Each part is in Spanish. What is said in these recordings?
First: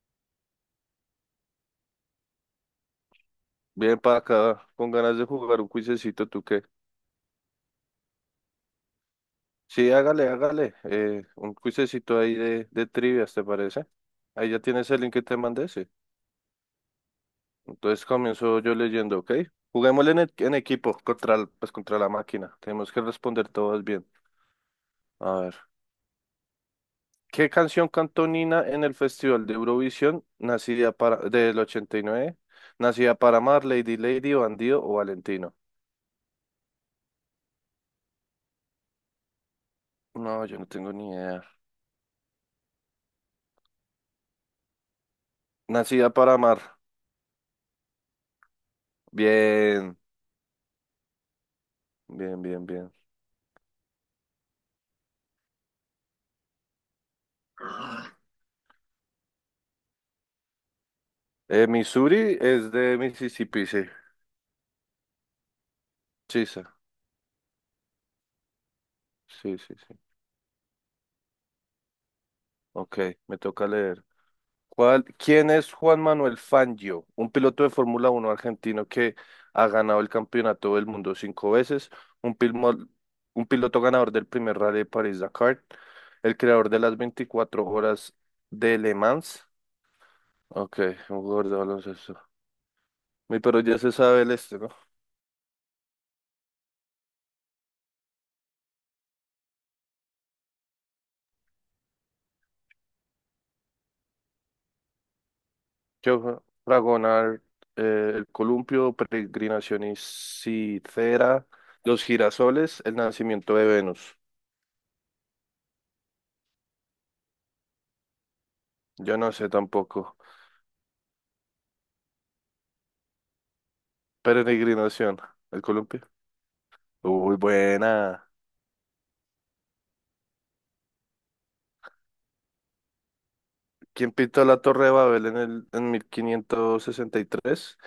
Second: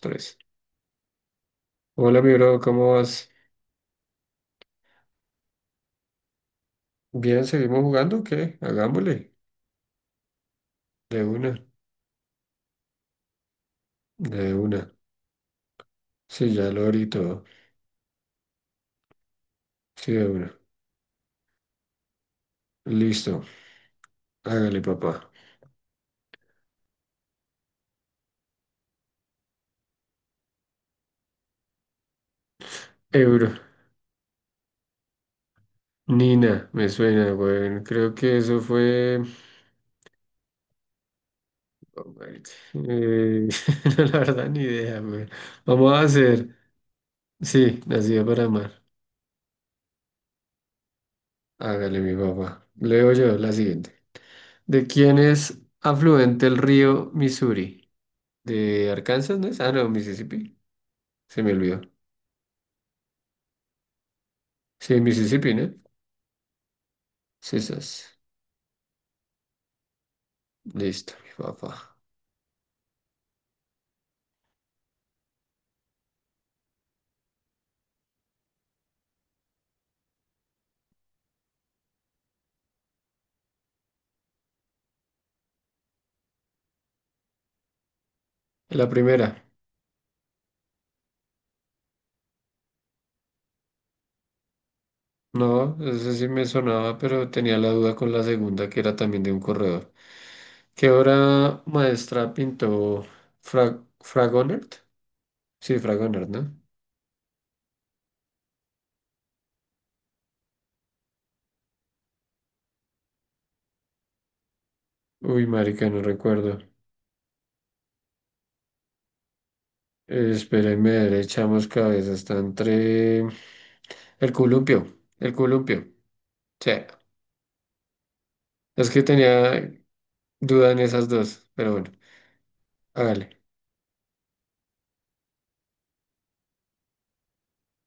Tres. Hola, mi bro, ¿cómo vas? Bien para acá, con ganas de jugar un cuisecito, ¿tú qué? Bien, ¿seguimos jugando? ¿O qué? Hagámosle. Sí, hágale, hágale. De una, Un cuisecito ahí de trivias, ¿te parece? Ahí de ya tienes una. el link que te mandé, sí. Sí, ya lo abrí todo. Entonces comienzo yo leyendo, ¿ok? Juguémosle Sí, en, de e- en una. equipo, contra, pues, contra la máquina. Tenemos que Listo. responder todas bien. Hágale, papá. A ver. ¿Qué canción cantó Nina en el Festival de Eurovisión, del 89? ¿Nacida para Euro. amar, Lady Lady, Bandido o Valentino? Nina, me suena, güey. Creo que eso fue. No, yo no tengo ni idea. Oh, marica. No, la verdad, ni idea, güey. Vamos a Nacida para hacer. amar. Sí, nacida para amar. Bien. Hágale, mi Bien, papá. bien, bien. Leo yo la siguiente. ¿De quién es afluente el río Missouri? ¿De Arkansas, no es? Ah, no, Mississippi. Se me olvidó. Missouri es de Mississippi, sí. Sí, Mississippi, ¿no? Sí, sí, Sisas. sí, sí, sí. Listo, mi papá. Ok, me toca leer. ¿Quién es Juan Manuel Fangio? Un piloto de Fórmula 1 argentino que ha ganado el campeonato del mundo cinco veces, un, pilmo- un piloto ganador del primer Rally de París-Dakar, el creador de las 24 horas de La Le primera. Mans. Ok, un jugador de baloncesto. Mi pero ya se sabe el este, ¿no? No, esa sí me sonaba, pero tenía la duda con la segunda, que era también de un corredor. ¿Qué obra maestra pintó Fragonard? Sí, Fragonard, Yo, ¿no? Dragonar, el columpio, peregrinación y Citera, los girasoles, el nacimiento de Venus. Uy, marica, no recuerdo. Yo no sé tampoco. Espérenme, a ver, echamos cabeza. Está entre... El columpio. Peregrinación, El el columpio. columpio. Sí. Uy, buena. Es que tenía duda en esas dos, pero bueno. Hágale. ¿Quién pintó la Torre de Babel en 1563?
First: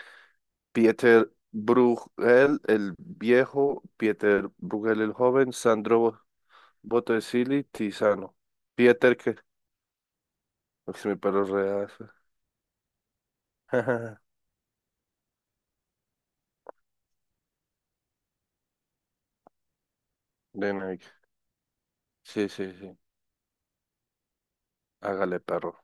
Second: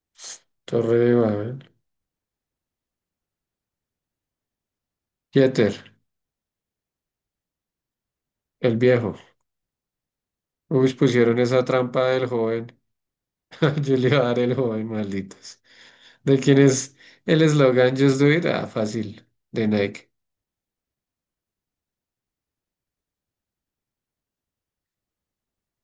Torre de Pieter Babel. Bruegel el viejo, Pieter Bruegel el joven, Jeter. Botticelli, Tiziano. El viejo. Pieter que... Uy, Uy, mi pusieron perro esa real. trampa del joven. Yo le iba a dar el joven, malditos. ¿De quién es el eslogan Just Do It? Ah, fácil. De Nike. De Nike. Sí, sí, sí. Hágale, perro.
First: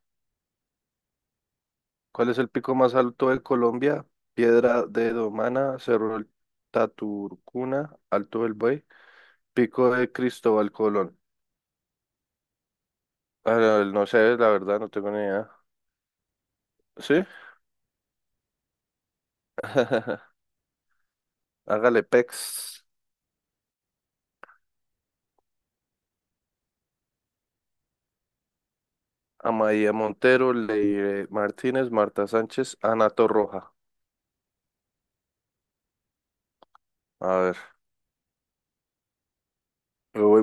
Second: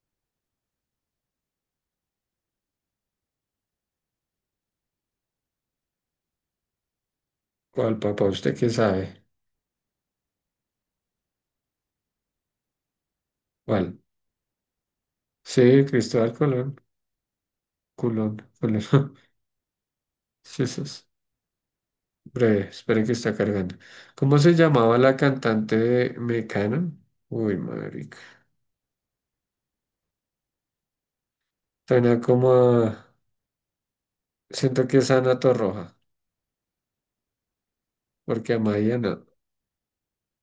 ¿Cuál es el pico más alto de Colombia? Piedra de Domana, Cerro del Taturcuna, ¿Cuál, papá? Alto del ¿Usted qué Buey, sabe? Pico de Cristóbal Colón. Ah, no ¿Cuál? no sé, la verdad, no tengo ni idea. Sí, Cristóbal Colón. ¿Sí? Culón, Colón. Jesús. Hágale, Breve, Pex. esperen que está cargando. ¿Cómo se llamaba la cantante de Mecano? Uy, marica. Amaia Montero, Leire Martínez, Suena Marta como Sánchez, a- Ana Torroja. Siento que es Ana Torroja, A ver. porque a María no. Muy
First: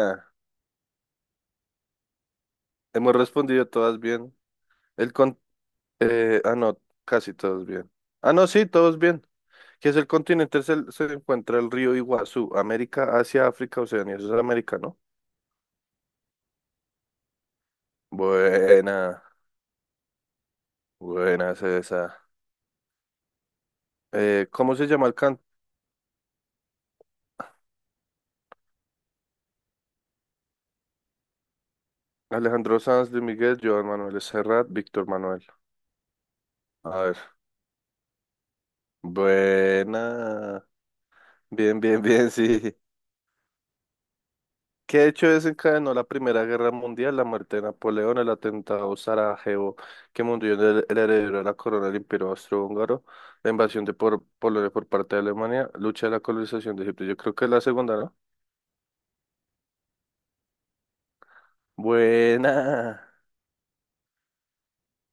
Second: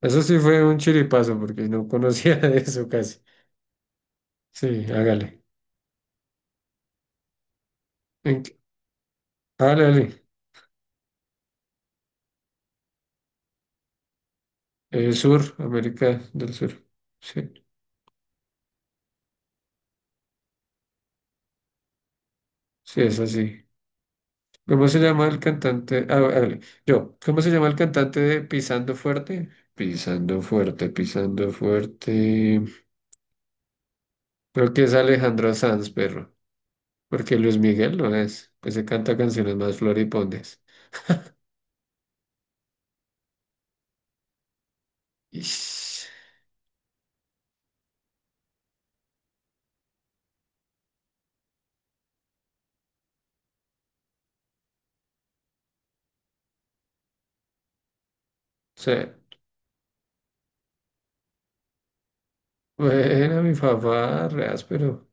Eso sí fue un chiripazo, porque no conocía de eso Hemos casi. respondido todas bien. Sí, El con... hágale. No, casi todos bien. Ah, ¿En no, qué- sí, todos bien. Hágale, Que es el hágale. continente, se encuentra el río Iguazú, América, Asia, África, Oceanía, eso es América, ¿no? Sur, América del Sur. Sí, Buena, buena es esa. sí, es así. ¿Cómo ¿Cómo se se llama el llama can? el cantante? Ah, hágale. Yo, ¿cómo se llama el cantante de Pisando Fuerte? Pisando Fuerte, Pisando Fuerte. Alejandro Sanz, Luis Miguel, Joan Manuel Serrat, Creo que es Víctor Manuel. Alejandro Sanz, perro. A ver, Porque Luis Miguel no es. Ese canta canciones más floripondias. buena, bien, bien, bien, sí. ¿Qué hecho desencadenó la Ish. Primera Guerra Mundial? La muerte de Napoleón, el atentado Sarajevo, que murió el heredero de la corona del Imperio Austrohúngaro, la invasión Polonia por parte de Alemania, lucha de la colonización de Egipto. Yo creo que es la segunda, ¿no? O sea, Buena. bueno, mi papá, reas, pero.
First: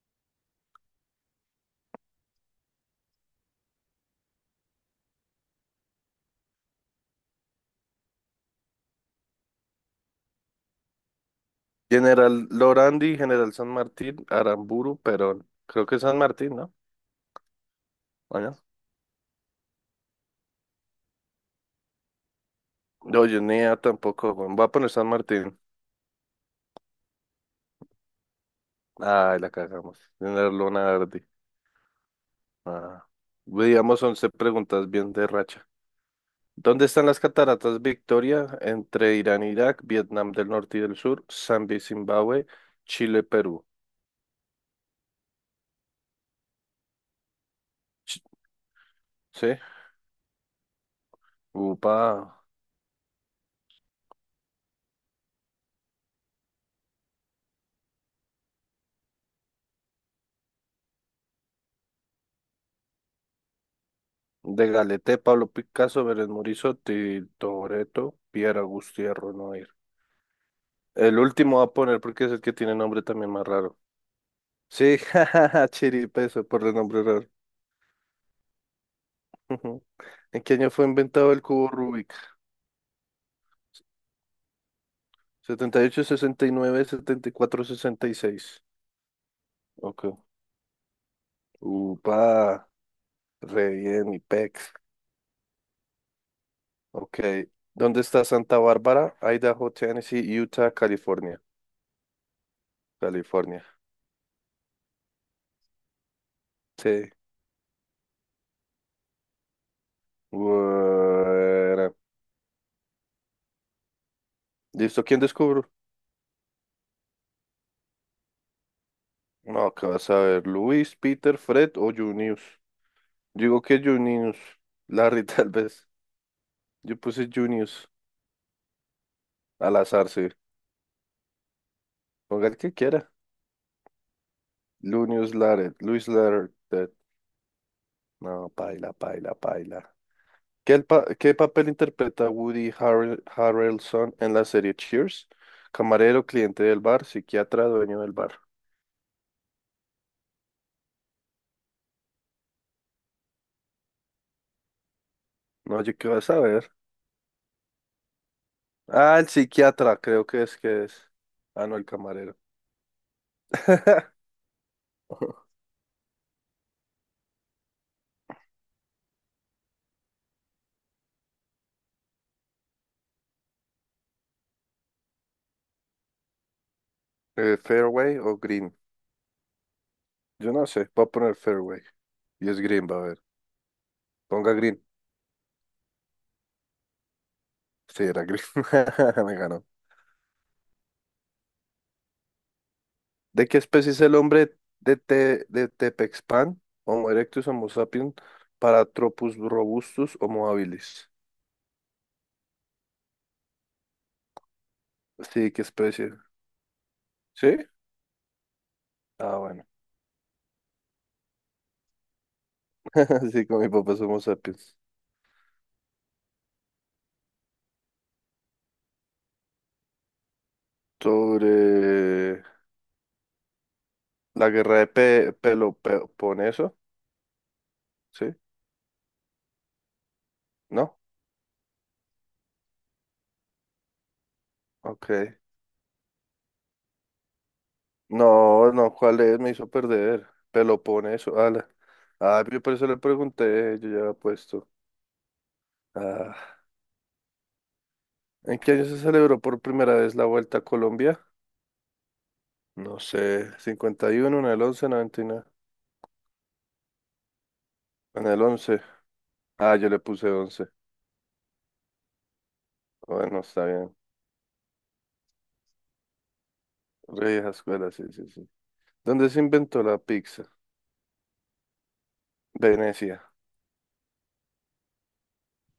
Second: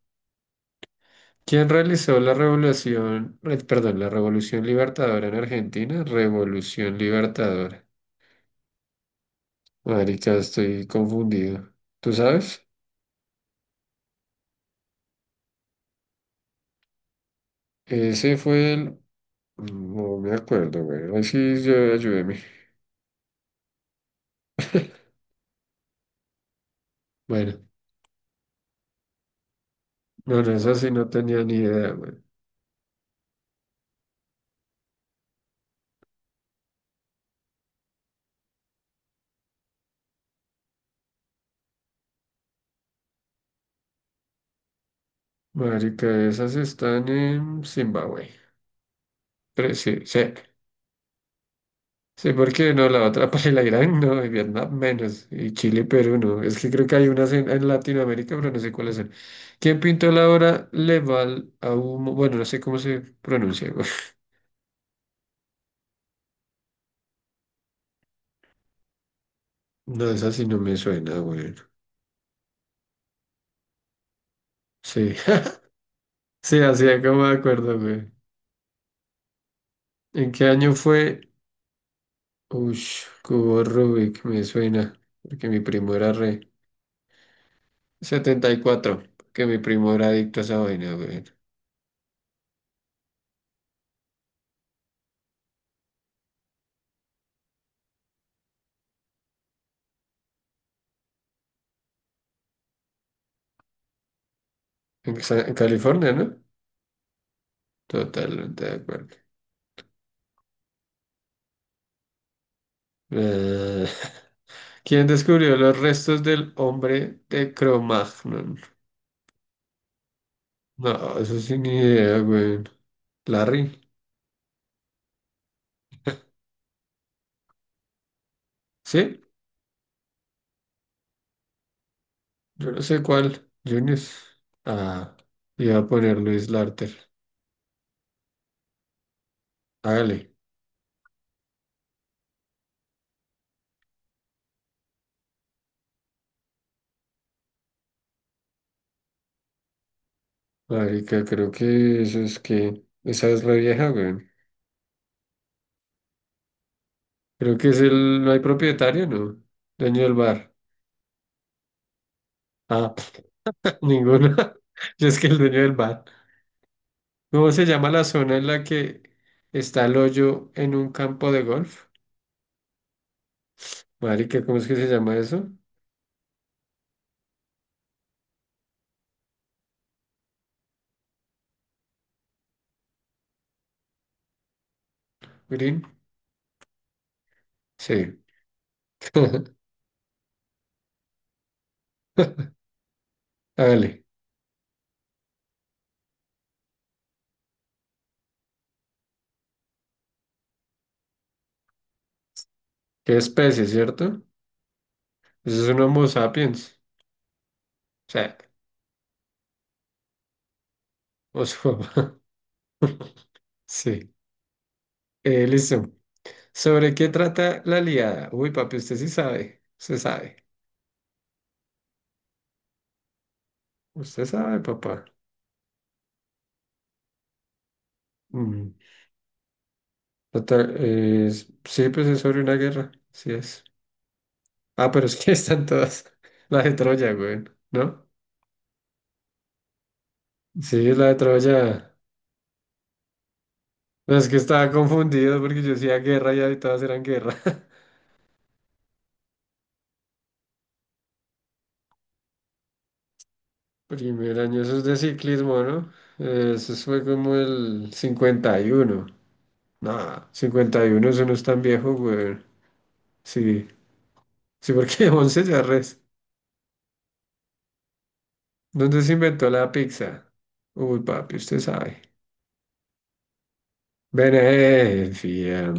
¿Quién realizó la revolución, perdón, la revolución libertadora en Argentina? Revolución libertadora. Marica, estoy confundido. ¿Tú General sabes? Lorandi, General San Martín, Aramburu, Perón. Creo que es San Martín, ¿no? Ese Bueno. fue el... No me acuerdo, güey. Ay, sí, yo, ayúdeme. No, no, yo ni idea tampoco. Bueno, voy a poner San Martín. Bueno, Ay, la cagamos. bueno, General esa sí no Lonardi. tenía ni idea, güey. Ah. Digamos 11 preguntas bien de racha. ¿Dónde están las cataratas Victoria? Entre Irán e Irak, Vietnam del Norte y del Sur, Zambia y Zimbabue, Chile, Perú. Marica, esas están en Ch- Zimbabue. ¿Sí? Pero sí, sí. Upa. Sí, porque no, la otra para Irán no, y Vietnam menos, y Chile, y Perú no. Es que creo que hay unas en Latinoamérica, pero no sé cuáles son. ¿Quién pintó la obra Leval a humo? Bueno, no sé cómo se pronuncia, güey. De Galete, Pablo Picasso, Belén Morizotti, Toretto, Pierre Agustí Noir. No, esa sí no me suena, El güey. último va a poner porque es el que tiene nombre también más raro. Sí, Sí, jajaja, Chiripeso, sí, por el así es nombre como raro. me acuerdo, güey. Ujú. ¿En ¿En qué qué año año fue fue? inventado el cubo Rubik? Ush, Cubo Rubik, me suena, porque mi Setenta y primo ocho, era re. 69, 74, 66. 74, porque mi primo Ok. era adicto a esa vaina, güey. Upa. Re bien, mi pex. Ok. ¿Dónde está Santa Bárbara? Idaho, Tennessee, Utah, California. California. En California, ¿no? Sí. Totalmente de acuerdo. Bueno. Eh, ¿Listo? ¿quién ¿Quién descubrió descubro? los restos del hombre de Cro-Magnon? No, ¿qué vas a ver? ¿Luis, No, Peter, eso sí ni Fred o idea, Junius? güey. Digo ¿Larry? que Junius. Larry, tal vez. Yo puse Junius. ¿Sí? Al azar, sí. Ponga el Yo que no sé quiera. cuál. Junius. Ah, Lunius Lared. iba a Luis poner Luis Lared. Larter. No, paila, paila, paila. Hágale. ¿Qué papel interpreta Woody Harrelson en la serie Cheers? Camarero, cliente del bar, psiquiatra, dueño del bar. Marica, creo que eso es que... Esa es la vieja, güey. No, yo qué vas a ver. Creo que es el... No hay propietario, Ah, el ¿no? psiquiatra, Dueño del creo que bar. es que es. Ah, no, el camarero. Ah, ninguno. Yo es que el dueño del bar. ¿Cómo se llama la zona en la que está el hoyo en un campo de golf? Marica, ¿cómo es que se llama eso? ¿Fairway o Green? Yo no sé, voy a poner Fairway. Y es Green, va a ver. Ponga Green. Green. Sí, Sí. era Green. Me ganó. ¿De qué especie es Hágale. el hombre de Tepexpan? Homo erectus, Homo sapiens, Paratropus robustus, Homo habilis. ¿Qué especie, cierto? Sí, qué Eso es un Homo especie. sapiens. ¿Sí? O sea, Ah, bueno. os- Sí, con mi papá sí. somos sapiens. Listo. ¿Sobre qué trata la liada? Uy, papi, usted sí sabe. Usted sabe. Sobre Usted la sabe, guerra de papá. Peloponeso, ¿sí? Mm. ¿No? Sí, pues es sobre una guerra. Sí es. Ah, pero es que Ok. están todas. La de Troya, güey. ¿No? No, no, ¿cuál es? Me hizo perder. Sí, la de Peloponeso, Troya. ala. Ah, yo por eso le pregunté, yo ya había No, es que puesto. estaba confundido porque yo decía guerra y ahí Ah, todas eran guerra. ¿en qué año se celebró por primera vez la Vuelta a Colombia? No sé, cincuenta y Primer uno en año, el eso es once de noventa y nueve. ciclismo, ¿no? Eso fue como el En el once. 51. Ah, yo le Nah, puse once. 51, eso no es tan viejo, güey. Bueno, está Sí, bien. sí, porque 11 ya res. Rey escuela, sí, sí, sí. ¿Dónde se ¿Dónde se inventó la inventó la pizza? pizza? Uy, papi, usted sabe. Venecia, Venecia.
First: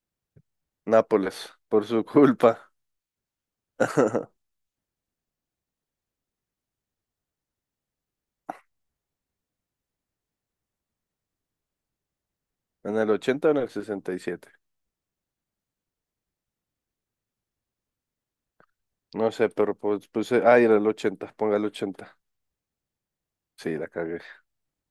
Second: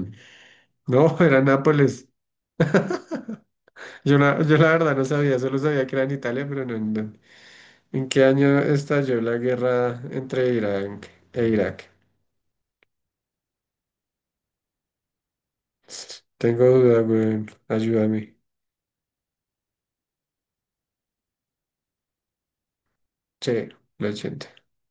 No, era Nápoles, por su Nápoles. culpa. Yo la verdad no sabía, solo sabía que era en Italia, pero no. No. ¿En qué año estalló la guerra entre Irán e Irak? ¿En el ochenta o en el sesenta y siete? Tengo duda, güey. Ayúdame. No sé, pero pues puse. Ah, era el 80, ponga el ochenta. Sí, Sí, la los cagué. 80.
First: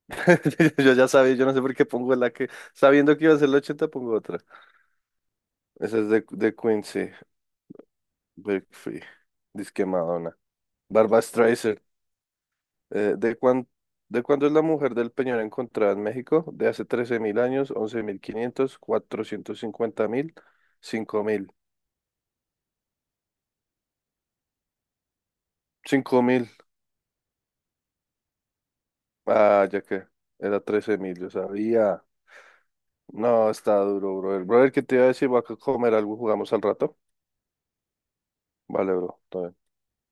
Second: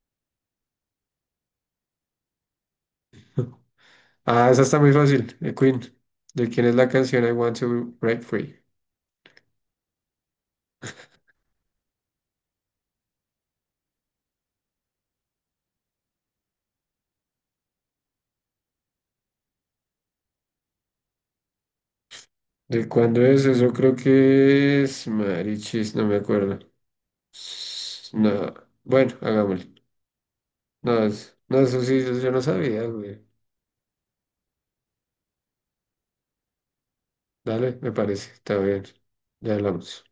Yo ya sabía, yo no sé por qué pongo la que. Sabiendo que iba a ser el 80, pongo otra. Ah, esa está muy fácil, de Queen. Esa es de, ¿De de quién es la Quincy. canción I Want to Break Free? Break Free, Disque Madonna. Barbra Streisand. Eh, ¿de cuán, de cuándo es la mujer del Peñón encontrada en México? De hace 13.000 años, 11.500, 450.000, 5.000. ¿De cuándo es eso? Creo que es Marichis, no me 5.000. acuerdo. No, bueno, Ah, hagámosle. ya que era trece No, mil, yo no, eso sí, sabía. eso yo no sabía, güey. No, está duro, brother. Brother, ¿qué te iba a decir? Voy a comer algo, jugamos al rato. Dale, me parece, está bien. Vale, bro. Todo Ya bien. hablamos.